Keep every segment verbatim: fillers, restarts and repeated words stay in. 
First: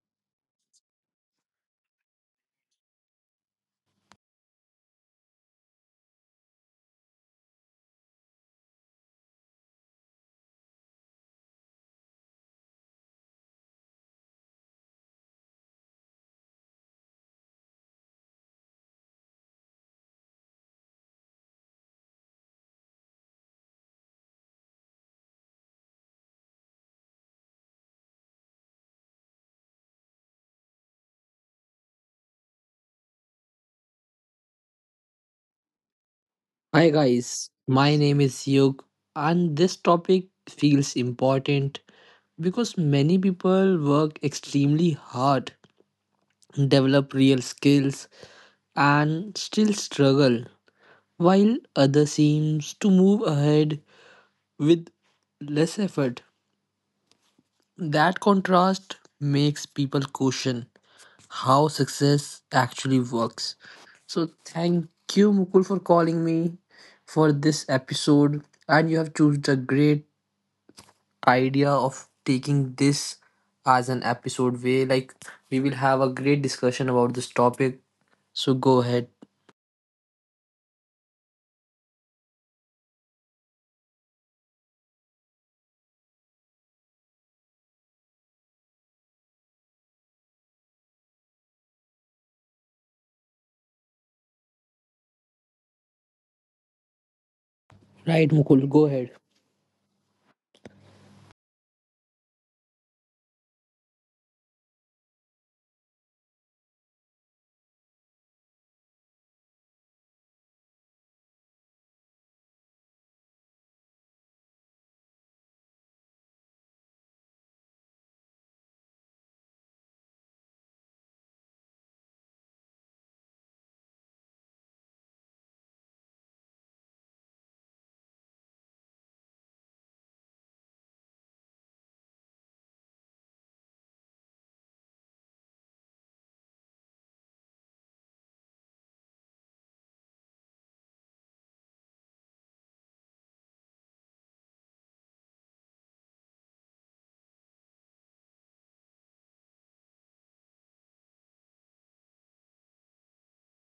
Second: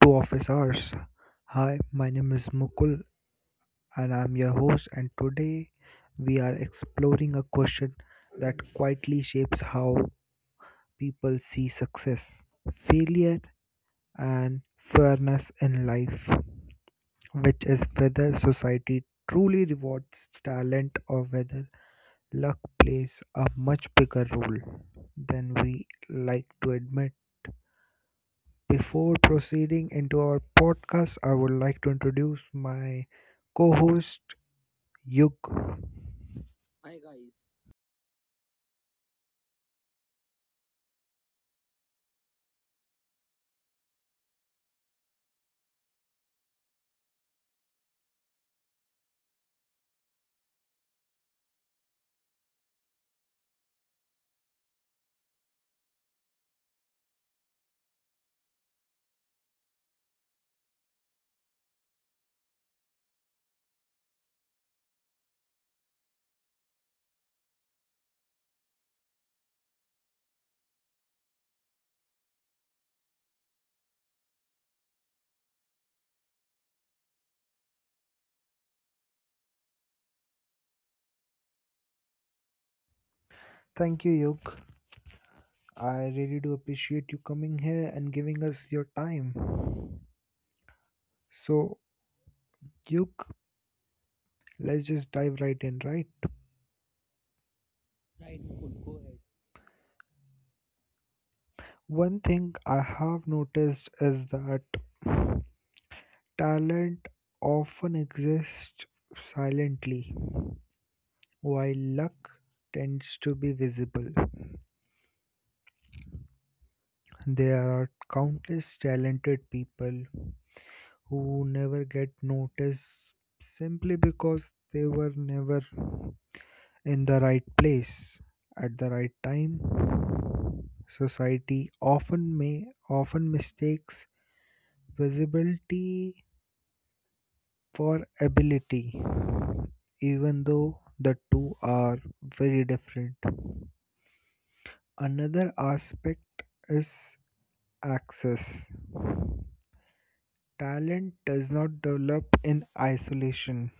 to Office Hours. Hi, my name is Mukul and I'm your host and today we are exploring a question that quietly shapes how people see success, failure and fairness in life, which is whether society truly rewards talent or whether luck plays a much bigger role than we like to admit. Before proceeding into our podcast, I would like to introduce my co host, Yug. Hi guys, my name is Yug, and this topic feels important because many people work extremely hard, develop real skills, and still struggle, while others seems to move ahead with less effort. That contrast makes people question how success actually works. So thank you, Mukul, for calling me for this episode, and you have chosen a great idea of taking this as an episode way like we will have a great discussion about this topic so go ahead. Thank you, Yug. I really do appreciate you coming here and giving us your time. So, Yug, let's just dive right in, right? Right, Mukul, go ahead. One thing I have noticed is that talent often exists silently, while luck tends to be visible. There are countless talented people who never get noticed simply because they were never in the right place at the right time. Society often may often mistakes visibility for ability, even though the two are very different. Another aspect is access. Talent does not develop in isolation.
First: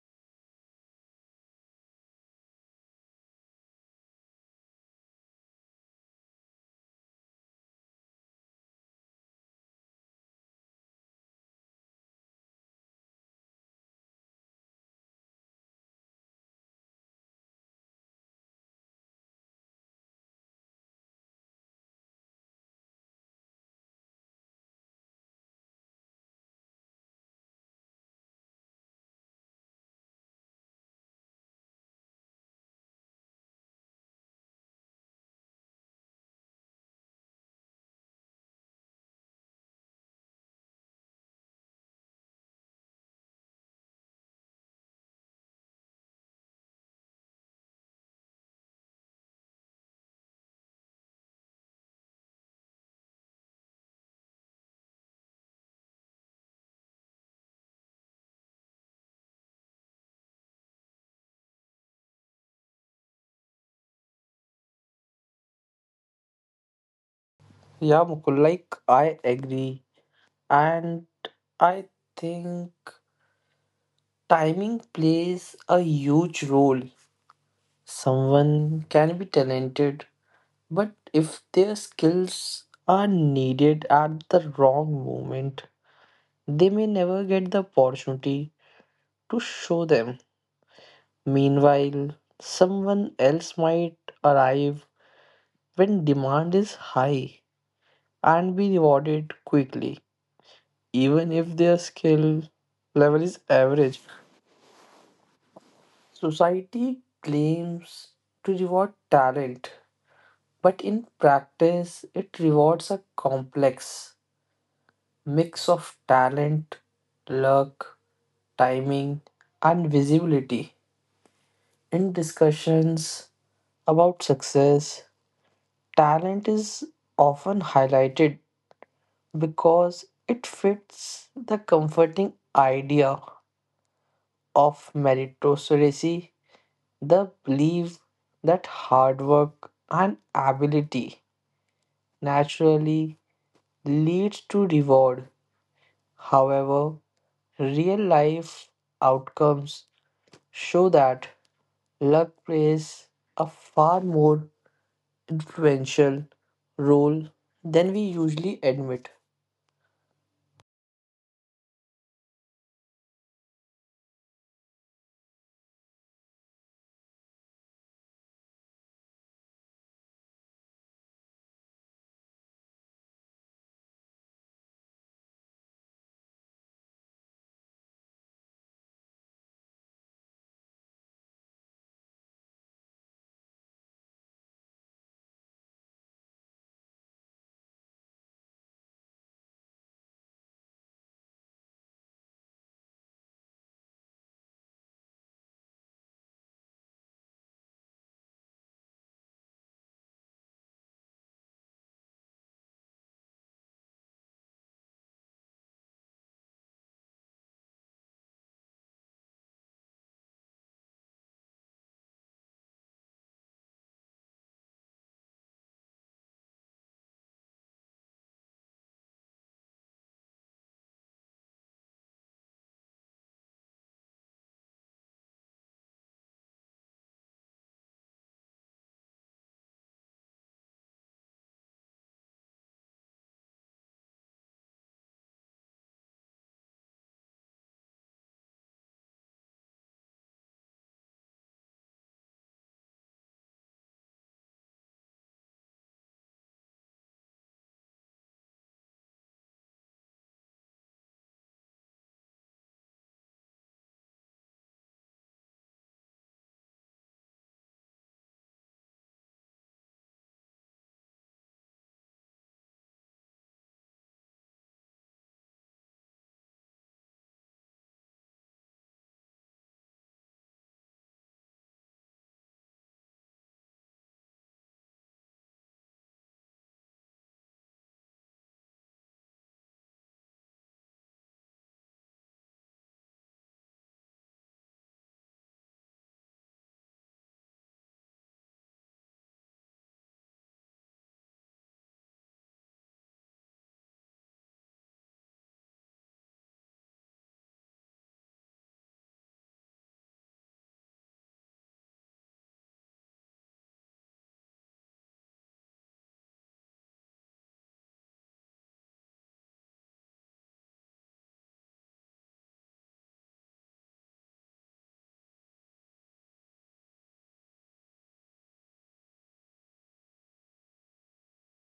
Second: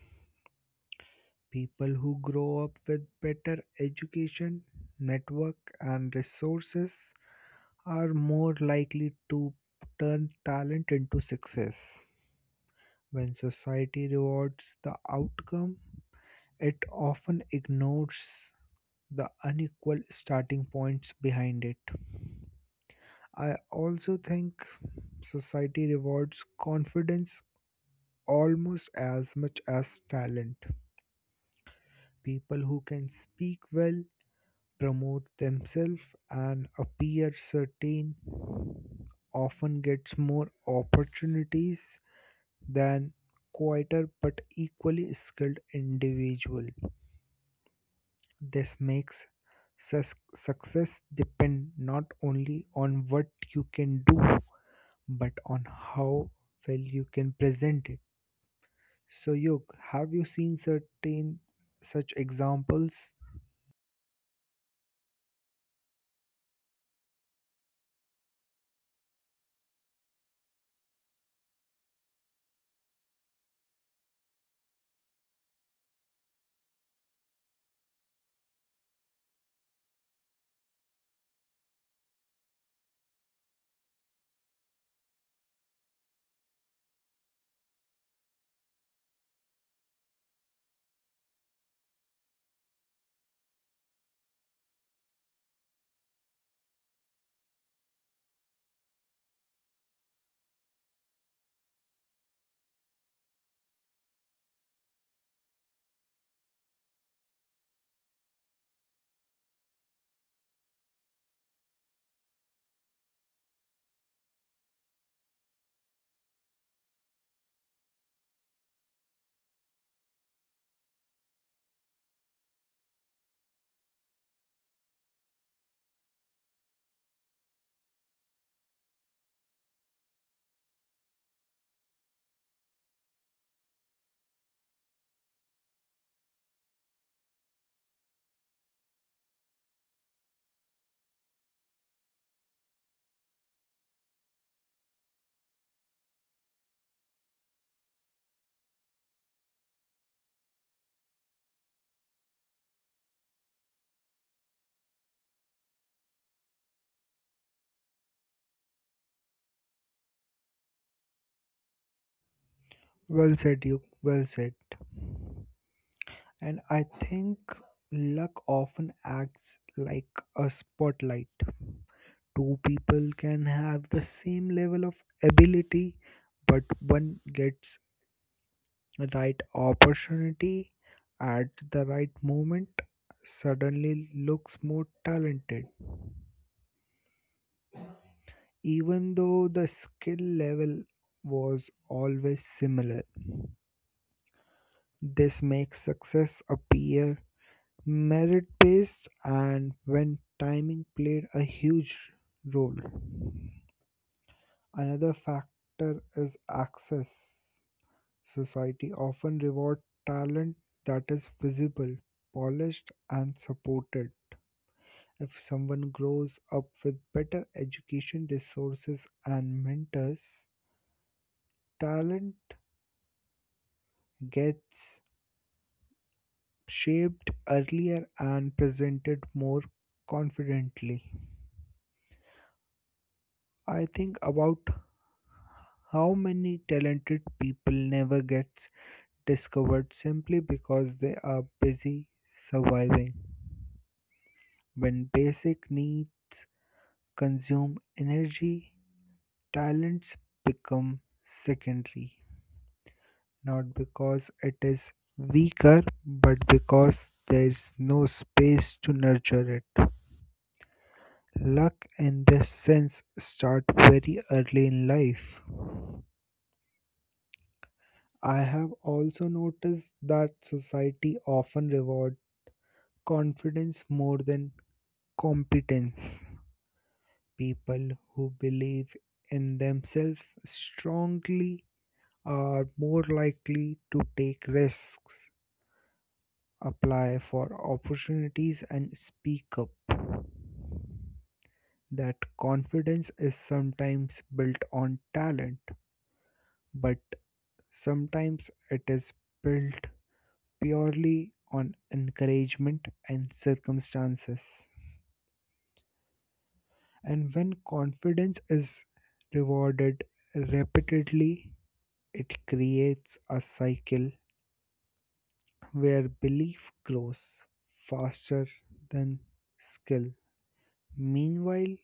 People who grow up with better education, network, and resources are more likely to turn talent into success. When society rewards the outcome, it often ignores the unequal starting points behind it. I also think society rewards confidence almost as much as talent. People who can speak well, promote themselves and appear certain often gets more opportunities than quieter but equally skilled individual. This makes sus- success depend not only on what you can do but on how well you can present it. So, Yog, have you seen certain such examples? Yeah, Mukul, like I agree. And I think timing plays a huge role. Someone can be talented, but if their skills are needed at the wrong moment, they may never get the opportunity to show them. Meanwhile, someone else might arrive when demand is high and be rewarded quickly, even if their skill level is average. Society claims to reward talent, but in practice, it rewards a complex mix of talent, luck, timing, and visibility. In discussions about success, talent is often highlighted because it fits the comforting idea of meritocracy, the belief that hard work and ability naturally leads to reward. However, real life outcomes show that luck plays a far more influential role than we usually admit. Well said, Yog. Well said. And I think luck often acts like a spotlight. Two people can have the same level of ability, but one gets the right opportunity at the right moment, suddenly looks more talented, even though the skill level was always similar. This makes success appear merit based and when timing played a huge role. Another factor is access. Society often rewards talent that is visible, polished, and supported. If someone grows up with better education, resources, and mentors, talent gets shaped earlier and presented more confidently. I think about how many talented people never gets discovered simply because they are busy surviving. When basic needs consume energy, talents become secondary, not because it is weaker, but because there is no space to nurture it. Luck in this sense start very early in life. I have also noticed that society often rewards confidence more than competence. People who believe in themselves strongly are more likely to take risks, apply for opportunities, and speak up. That confidence is sometimes built on talent, but sometimes it is built purely on encouragement and circumstances. And when confidence is rewarded repeatedly, it creates a cycle where belief grows faster than skill. Meanwhile,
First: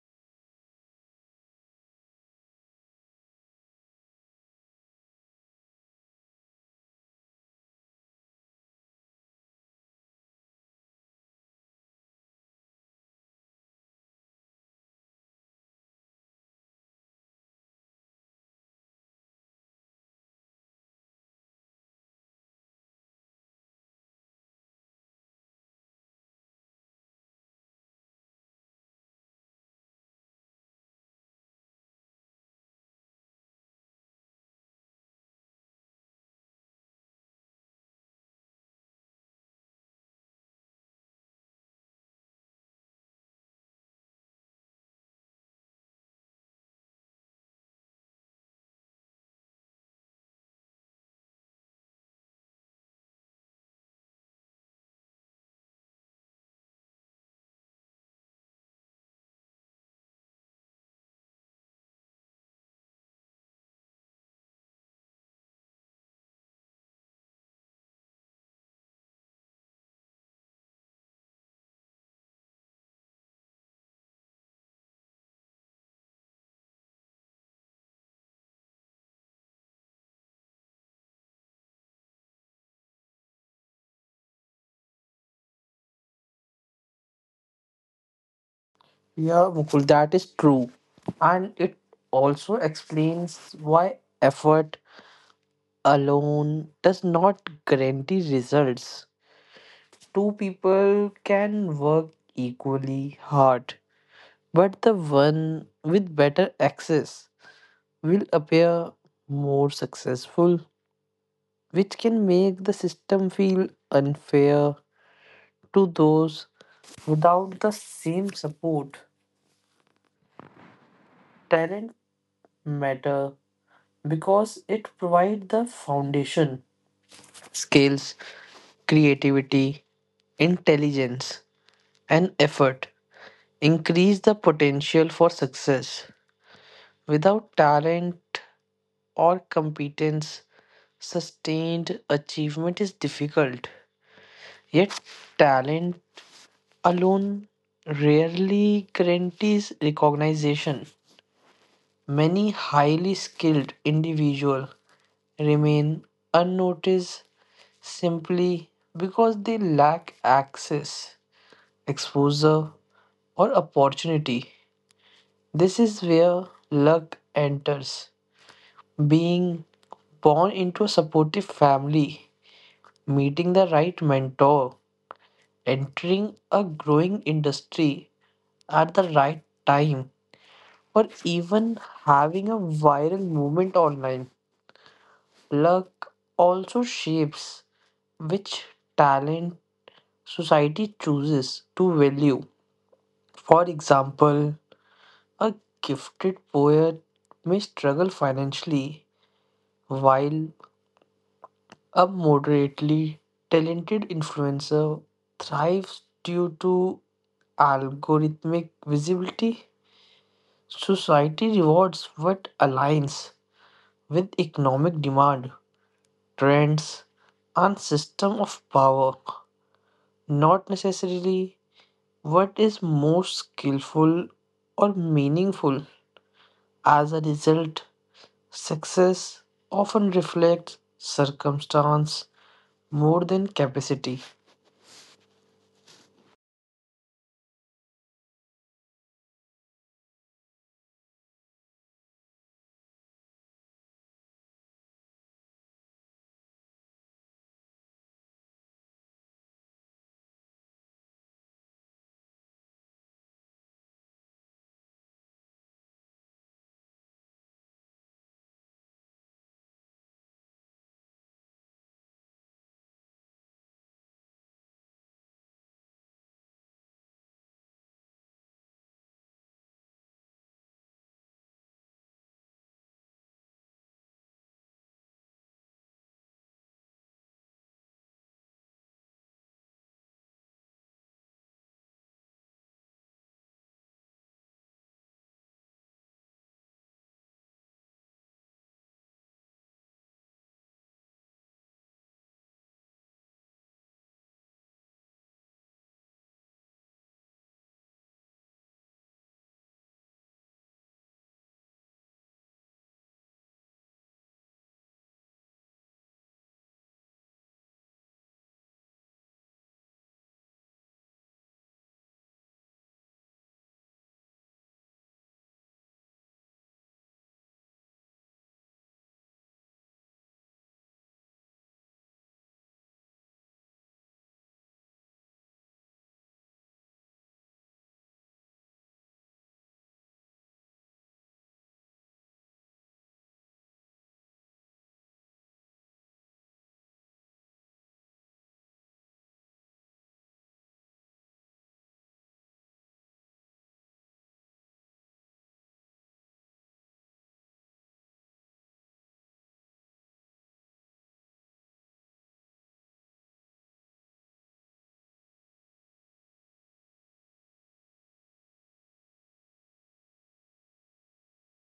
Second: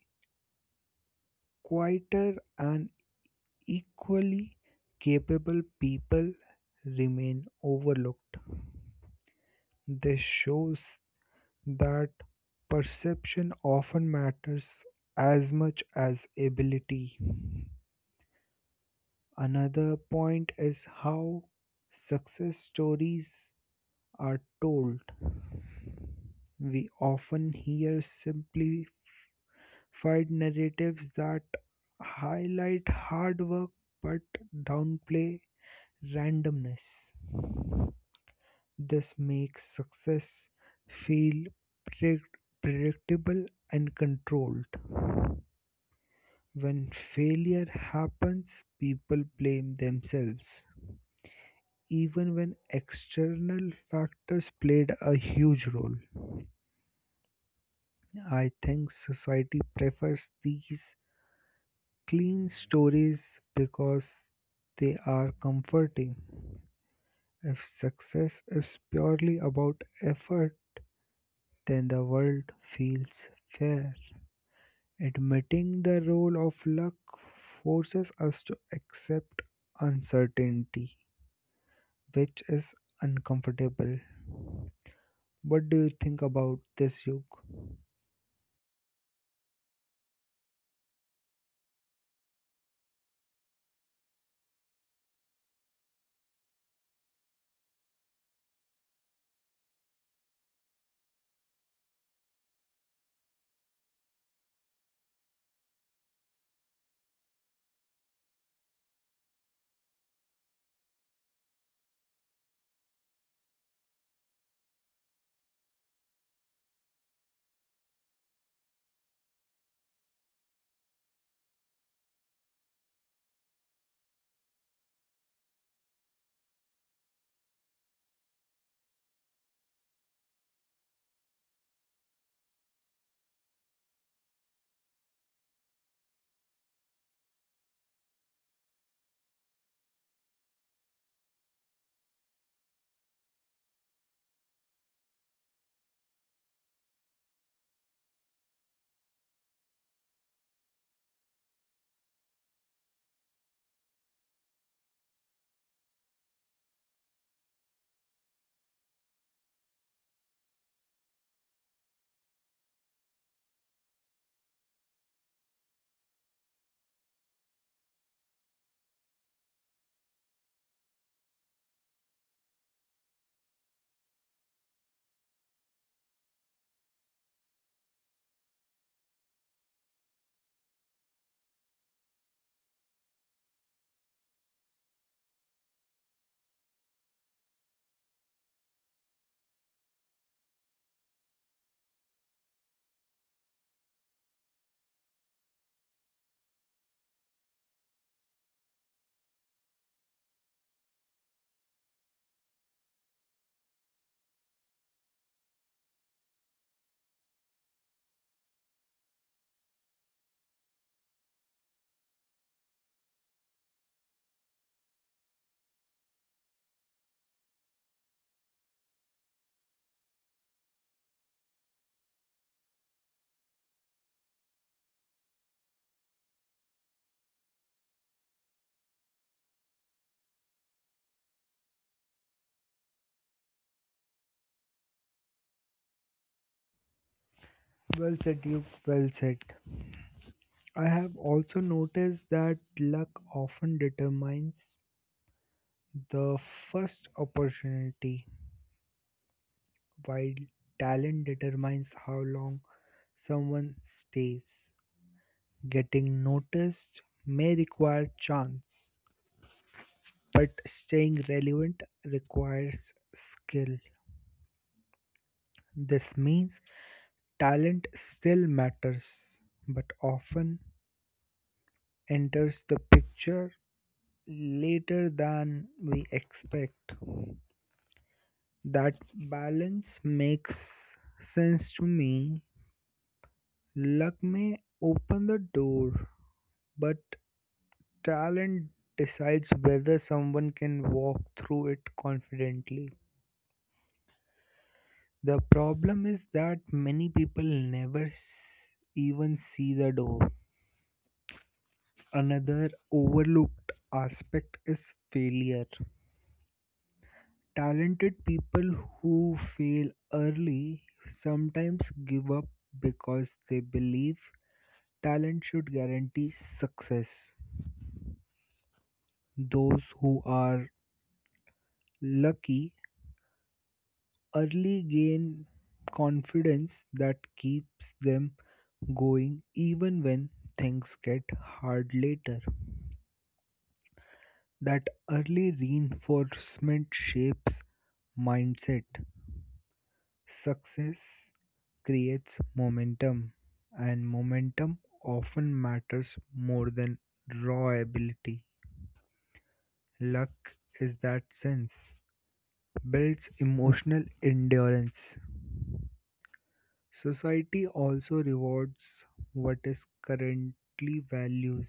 quieter and equally capable people remain overlooked. This shows that perception often matters as much as ability. Another point is how success stories are told. We often hear simplified narratives that highlight hard work but downplay randomness. This makes success feel predict- predictable and controlled. When failure happens, people blame themselves even when external factors played a huge role. I think society prefers these clean stories because they are comforting. If success is purely about effort, then the world feels fair. Admitting the role of luck forces us to accept uncertainty, which is uncomfortable. What do you think about this, Yug? Yeah, Mukul, that is true. And it also explains why effort alone does not guarantee results. Two people can work equally hard, but the one with better access will appear more successful, which can make the system feel unfair to those without the same support. Talent matter because it provides the foundation, skills, creativity, intelligence, and effort increase the potential for success. Without talent or competence, sustained achievement is difficult. Yet, talent alone rarely guarantees recognition. Many highly skilled individuals remain unnoticed simply because they lack access, exposure, or opportunity. This is where luck enters. Being born into a supportive family, meeting the right mentor, entering a growing industry at the right time, or even having a viral moment online. Luck also shapes which talent society chooses to value. For example, a gifted poet may struggle financially, while a moderately talented influencer thrives due to algorithmic visibility. Society rewards what aligns with economic demand, trends, and system of power. Not necessarily what is most skillful or meaningful. As a result, success often reflects circumstance more than capacity. Well said, Duke. Well said. I have also noticed that luck often determines the first opportunity, while talent determines how long someone stays. Getting noticed may require chance, but staying relevant requires skill. This means talent still matters, but often enters the picture later than we expect. That balance makes sense to me. Luck may open the door, but talent decides whether someone can walk through it confidently. The problem is that many people never s- even see the door. Another overlooked aspect is failure. Talented people who fail early sometimes give up because they believe talent should guarantee success. Those who are lucky early gain confidence that keeps them going even when things get hard later. That early reinforcement shapes mindset. Success creates momentum, and momentum often matters more than raw ability. Luck is that sense, builds emotional endurance. Society also rewards what is currently values,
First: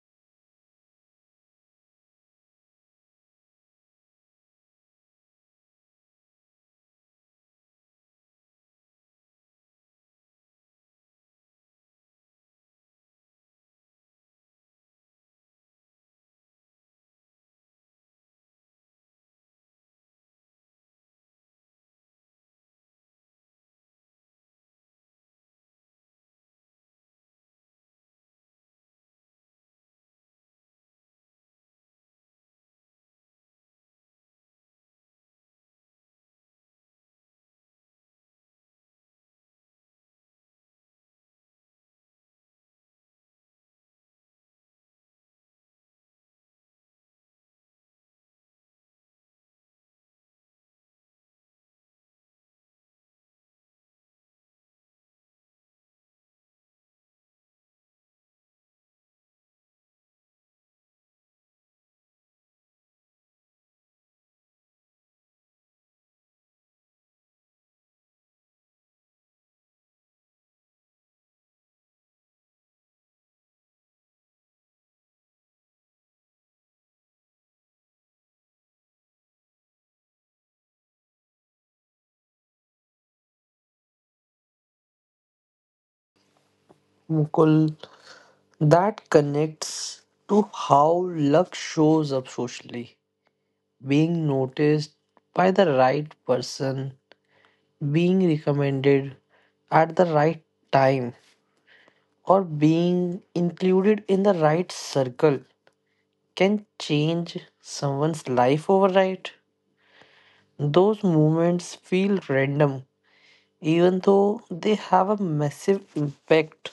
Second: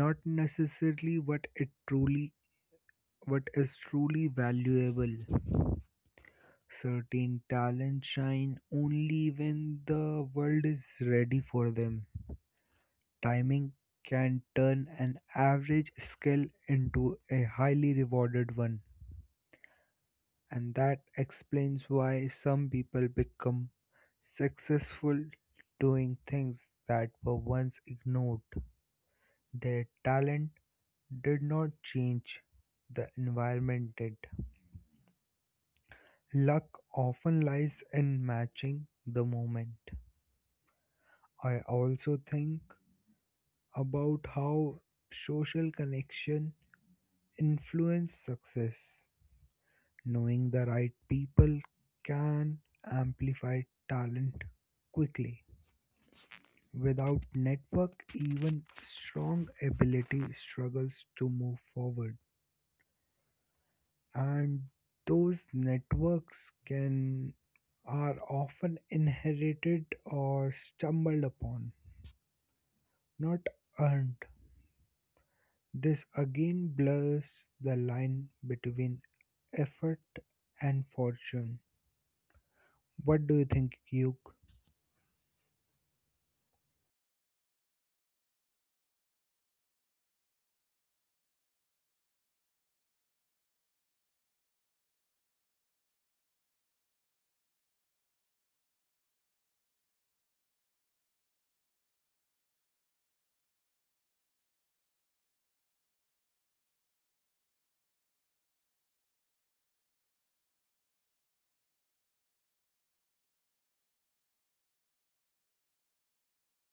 not necessarily what it truly what is truly valuable. Certain talents shine only when the world is ready for them. Timing can turn an average skill into a highly rewarded one, and that explains why some people become successful doing things that were once ignored. Their talent did not change, the environment did. Luck often lies in matching the moment. I also think about how social connection influence success. Knowing the right people can amplify talent quickly. Without network, even strong ability struggles to move forward. And those networks can are often inherited or stumbled upon, not earned. This again blurs the line between effort and fortune. What do you think, Yuk? Mukul, that connects to how luck shows up socially. Being noticed by the right person, being recommended at the right time, or being included in the right circle can change someone's life overnight. Those moments feel random, even though they have a massive impact.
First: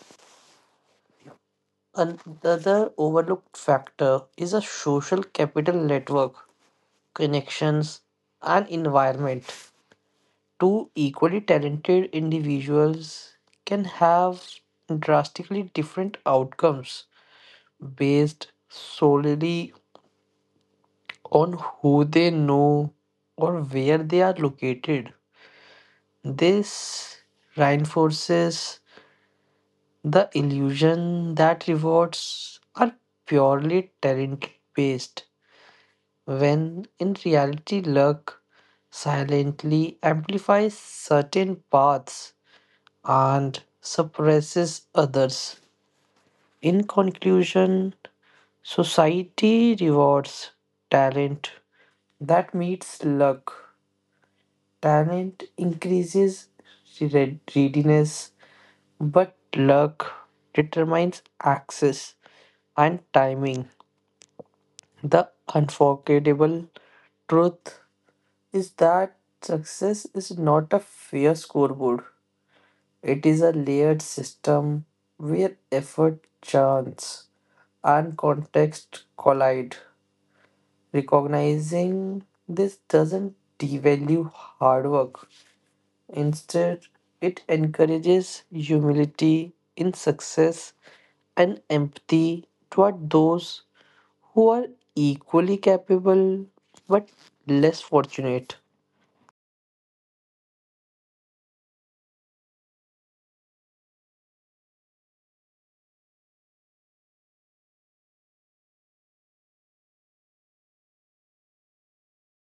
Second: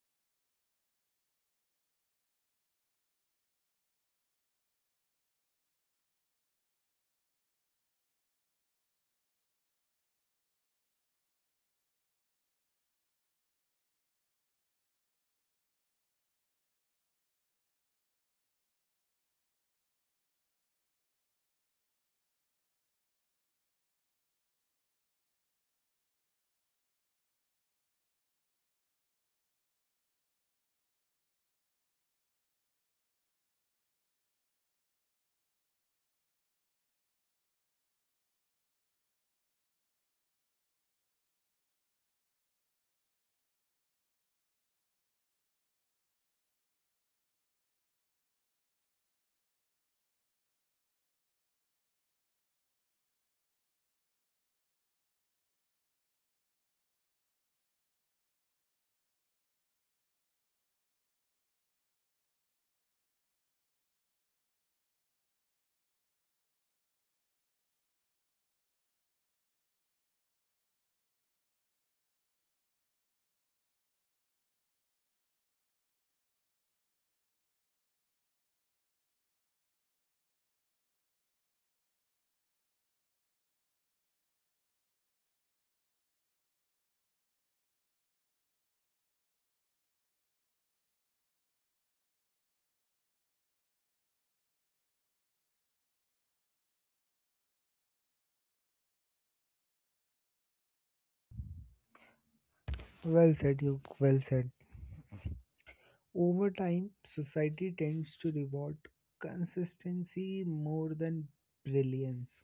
Another overlooked factor is a social capital network, connections, and environment. Two equally talented individuals can have drastically different outcomes based solely on who they know or where they are located. This reinforces the illusion that rewards are purely talent based, when in reality, luck silently amplifies certain paths and suppresses others. In conclusion, society rewards talent that meets luck. Talent increases read- readiness. But luck determines access and timing. The unforgettable truth is that success is not a fair scoreboard. It is a layered system where effort, chance, and context collide. Recognizing this doesn't devalue hard work. Instead, it encourages humility in success and empathy toward those who are equally capable but less fortunate. Well said, Yuk. Well said. Over time, society tends to reward consistency more than brilliance.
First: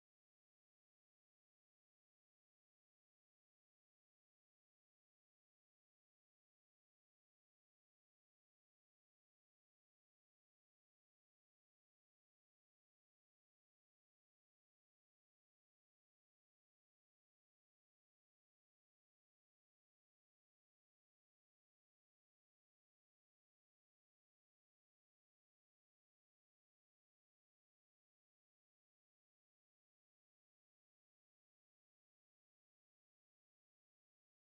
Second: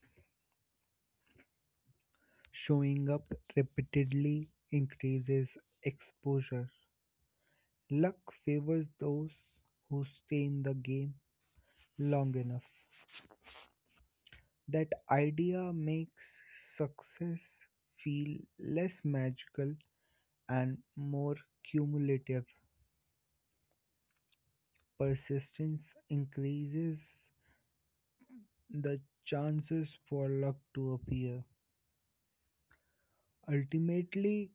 Showing up repeatedly increases exposure. Luck favors those who stay in the game long enough. That idea makes success feel less magical and more cumulative. Persistence increases the chances for luck to appear. Ultimately,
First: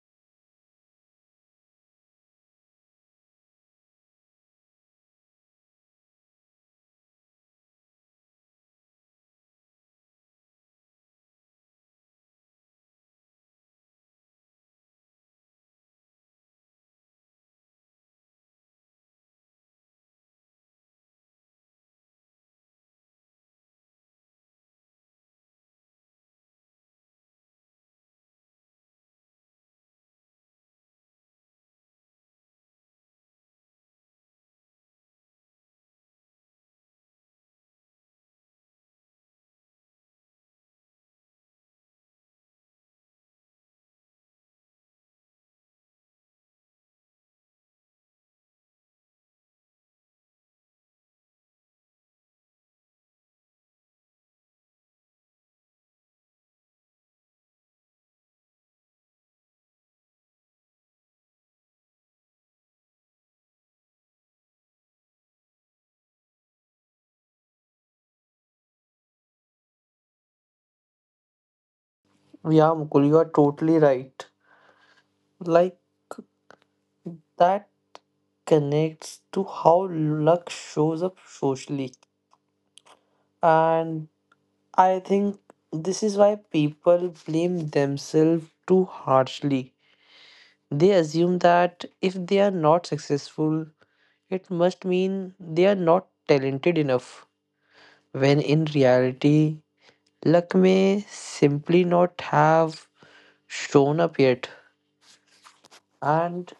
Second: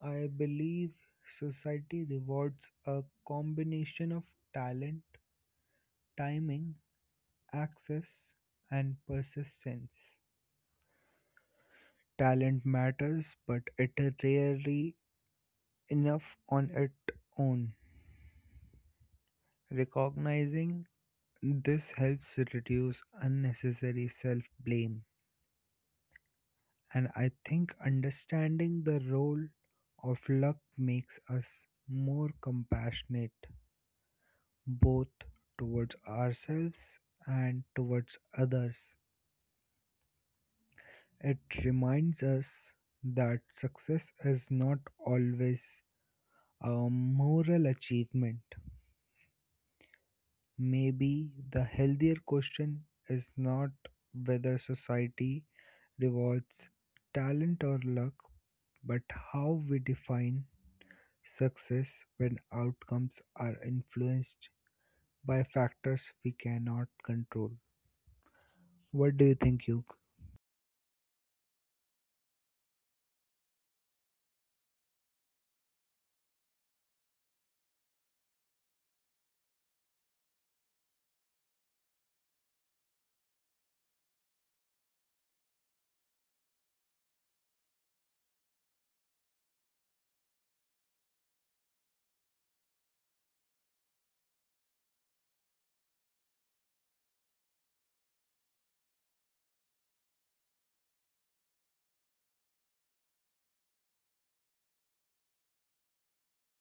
I believe society rewards a combination of talent, timing, access, and persistence. Talent matters, but it is rarely enough on its own. Recognizing this helps reduce unnecessary self blame, and I think understanding the role of luck makes us more compassionate both towards ourselves and towards others. It reminds us that success is not always a moral achievement. Maybe the healthier question is not whether society rewards talent or luck, but how we define success when outcomes are influenced by factors we cannot control. What do you think, Yug? Yeah, Mukul, you are totally right. Like that connects to how luck shows up socially. And I think this is why people blame themselves too harshly. They assume that if they are not successful, it must mean they are not talented enough. When in reality, luck may simply not have shown up yet. And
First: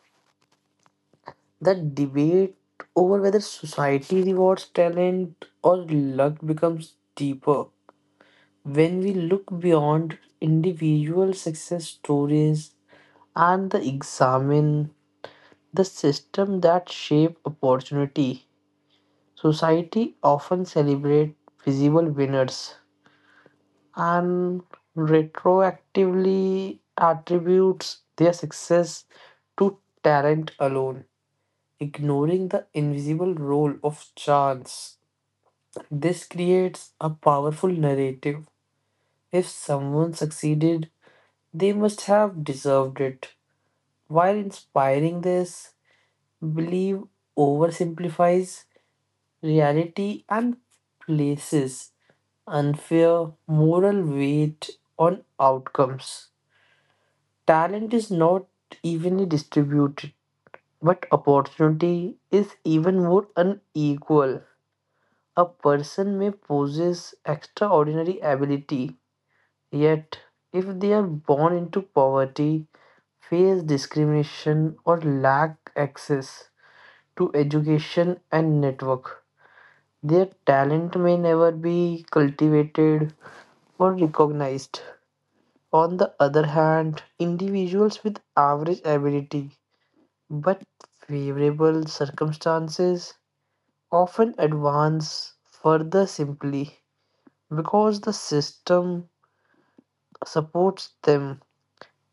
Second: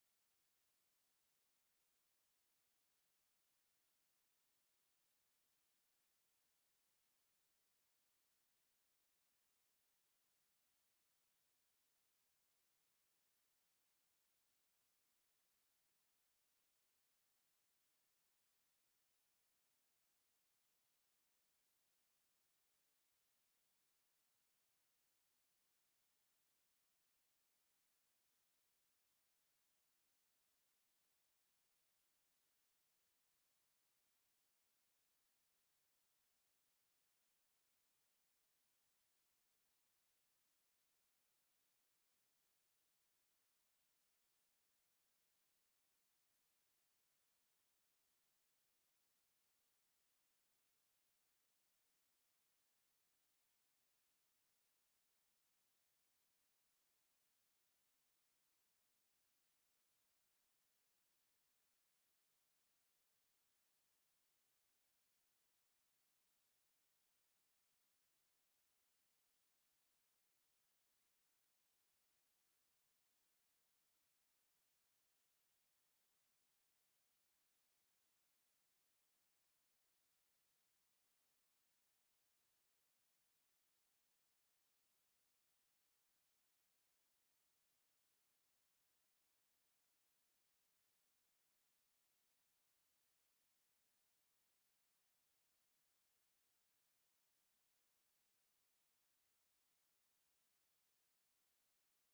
the debate over whether society rewards talent or luck becomes deeper when we look beyond individual success stories and examine the system that shape opportunity. Society often celebrate visible winners and retroactively attributes their success to talent alone, ignoring the invisible role of chance. This creates a powerful narrative. If someone succeeded, they must have deserved it. While inspiring this, belief oversimplifies reality and places unfair moral weight on outcomes. Talent is not evenly distributed, but opportunity is even more unequal. A person may possess extraordinary ability, yet, if they are born into poverty, face discrimination, or lack access to education and network, their talent may never be cultivated or recognized. On the other hand, individuals with average ability but favorable circumstances often advance further simply because the system supports them.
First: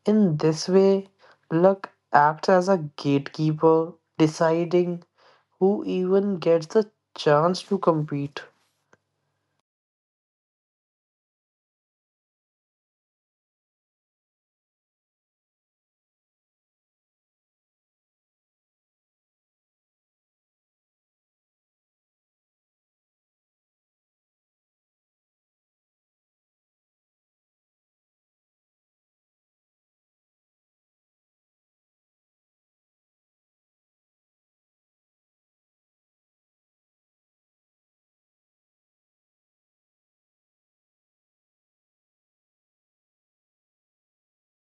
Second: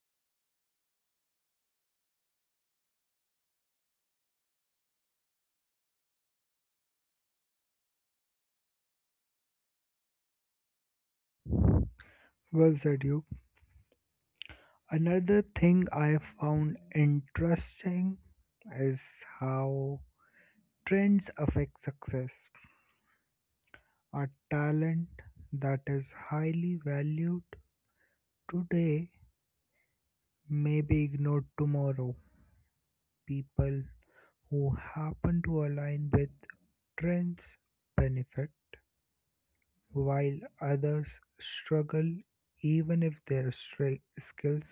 In this way, luck acts as a gatekeeper, deciding who even gets the chance to compete. Well said, you. Another thing I found interesting is how trends affect success. A talent that is highly valued today may be ignored tomorrow. People who happen to align with trends benefit, while others struggle even if their stra- skills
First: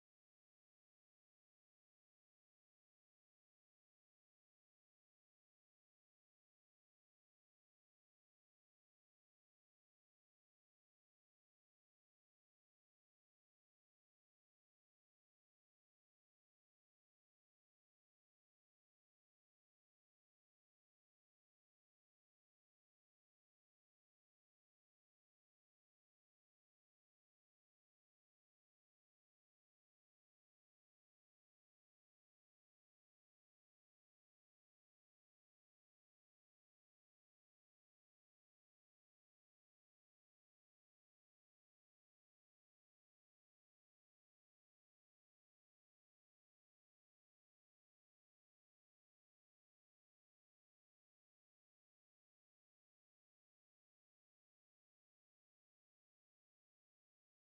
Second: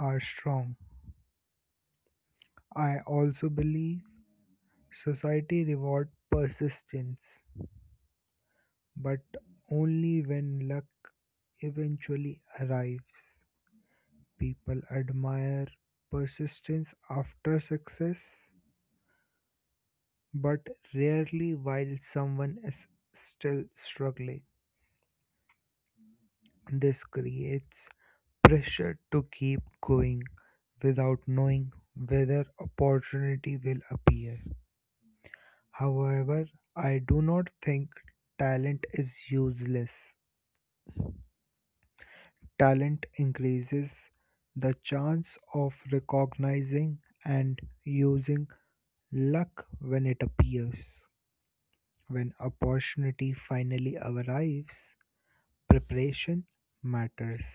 are strong. I also believe Society reward persistence, but only when luck eventually arrives. People admire persistence after success, but rarely while someone is still struggling. This creates pressure to keep going without knowing whether opportunity will appear. However, I do not think talent is useless. Talent increases the chance of recognizing and using luck when it appears. When opportunity finally arrives, preparation matters.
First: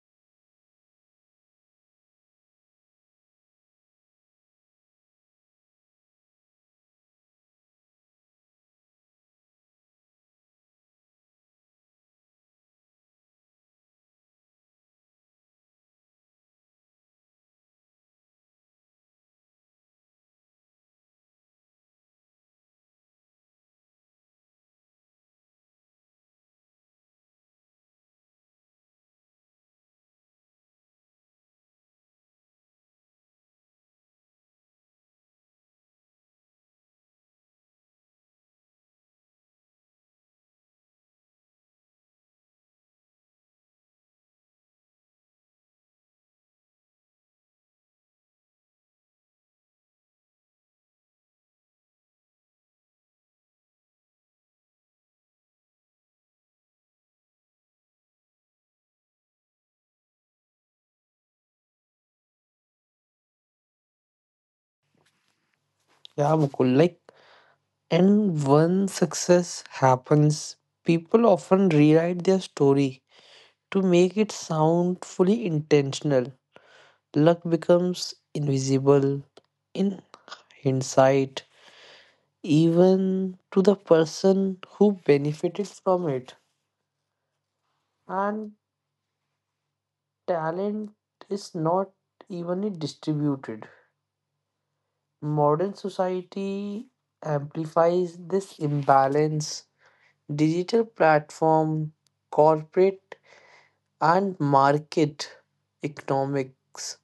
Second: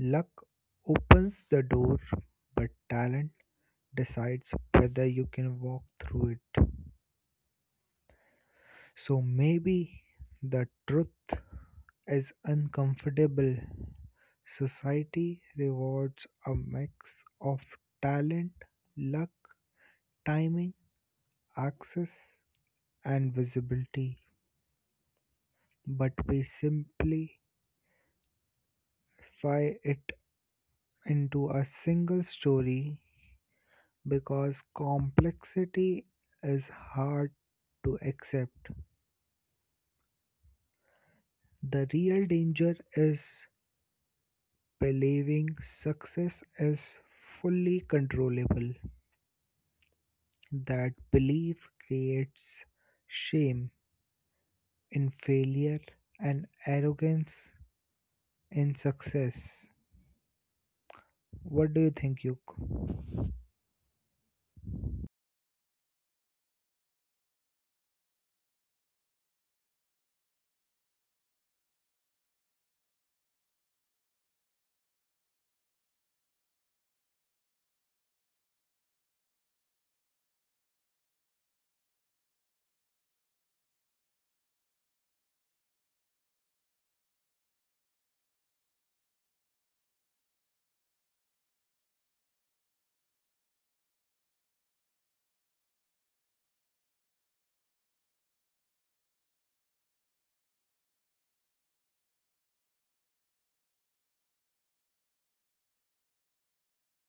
Luck opens the door, but talent decides whether you can walk through it. So maybe the truth is uncomfortable. Society rewards a mix of talent, luck, timing, access, and visibility, but we simplify it into a single story because complexity is hard to accept. The real danger is believing success is fully controllable. That belief creates shame in failure and arrogance in success. What do you think, Yuk? Yeah, Mukul, like, and when success happens, people often rewrite their story to make it sound fully intentional. Luck becomes invisible in hindsight, even to the person who benefited from it. And talent is not evenly distributed. Modern society amplifies this imbalance. Digital platform, corporate, and market economics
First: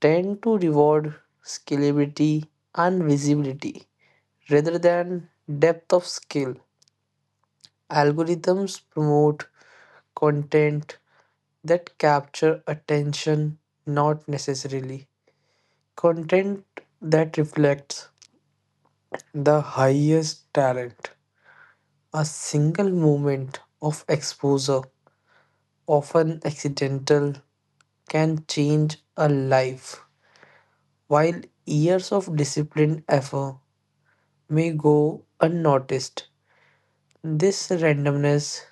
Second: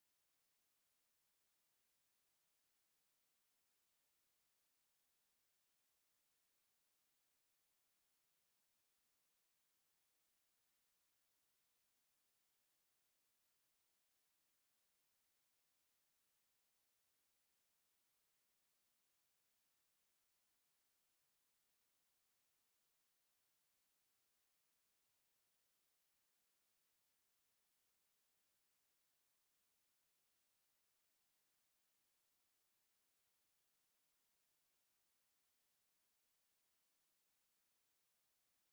tend to reward scalability and visibility rather than depth of skill. Algorithms promote content that capture attention, not necessarily content that reflects the highest talent. A single moment of exposure, often accidental, can change a life, while years of disciplined effort may go unnoticed. This randomness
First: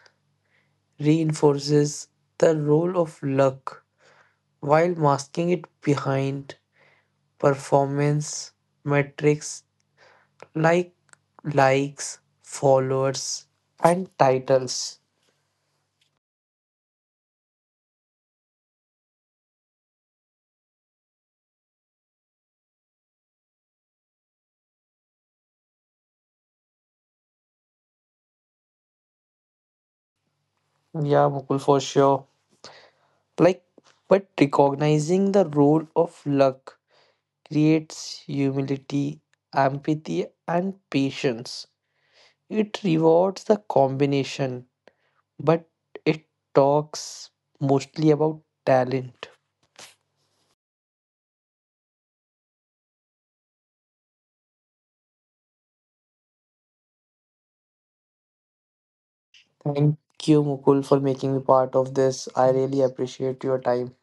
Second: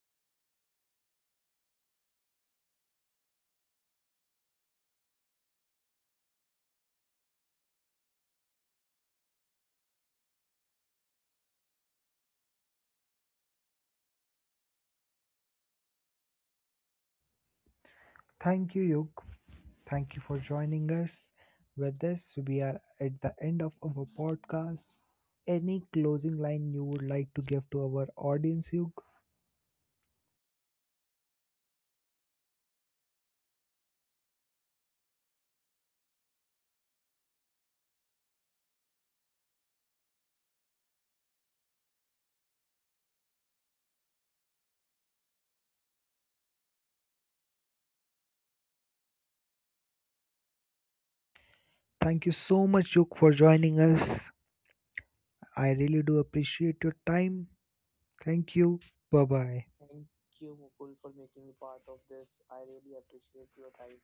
reinforces the role of luck while masking it behind performance metrics like likes, followers, and titles. Thank you, Yuk. Thank you for joining us. With this, we are at the end of our podcast. Any closing line you would like to give to our audience, Yuk? Yeah, Mukul, for sure. Like, but recognizing the role of luck creates humility, empathy, and patience. It rewards the combination but it talks mostly about talent. Thank you so much, Yuk, for joining us. I really do appreciate your time. Thank you. Bye bye. Thank you, Mukul, for making me part of this. I really appreciate your time.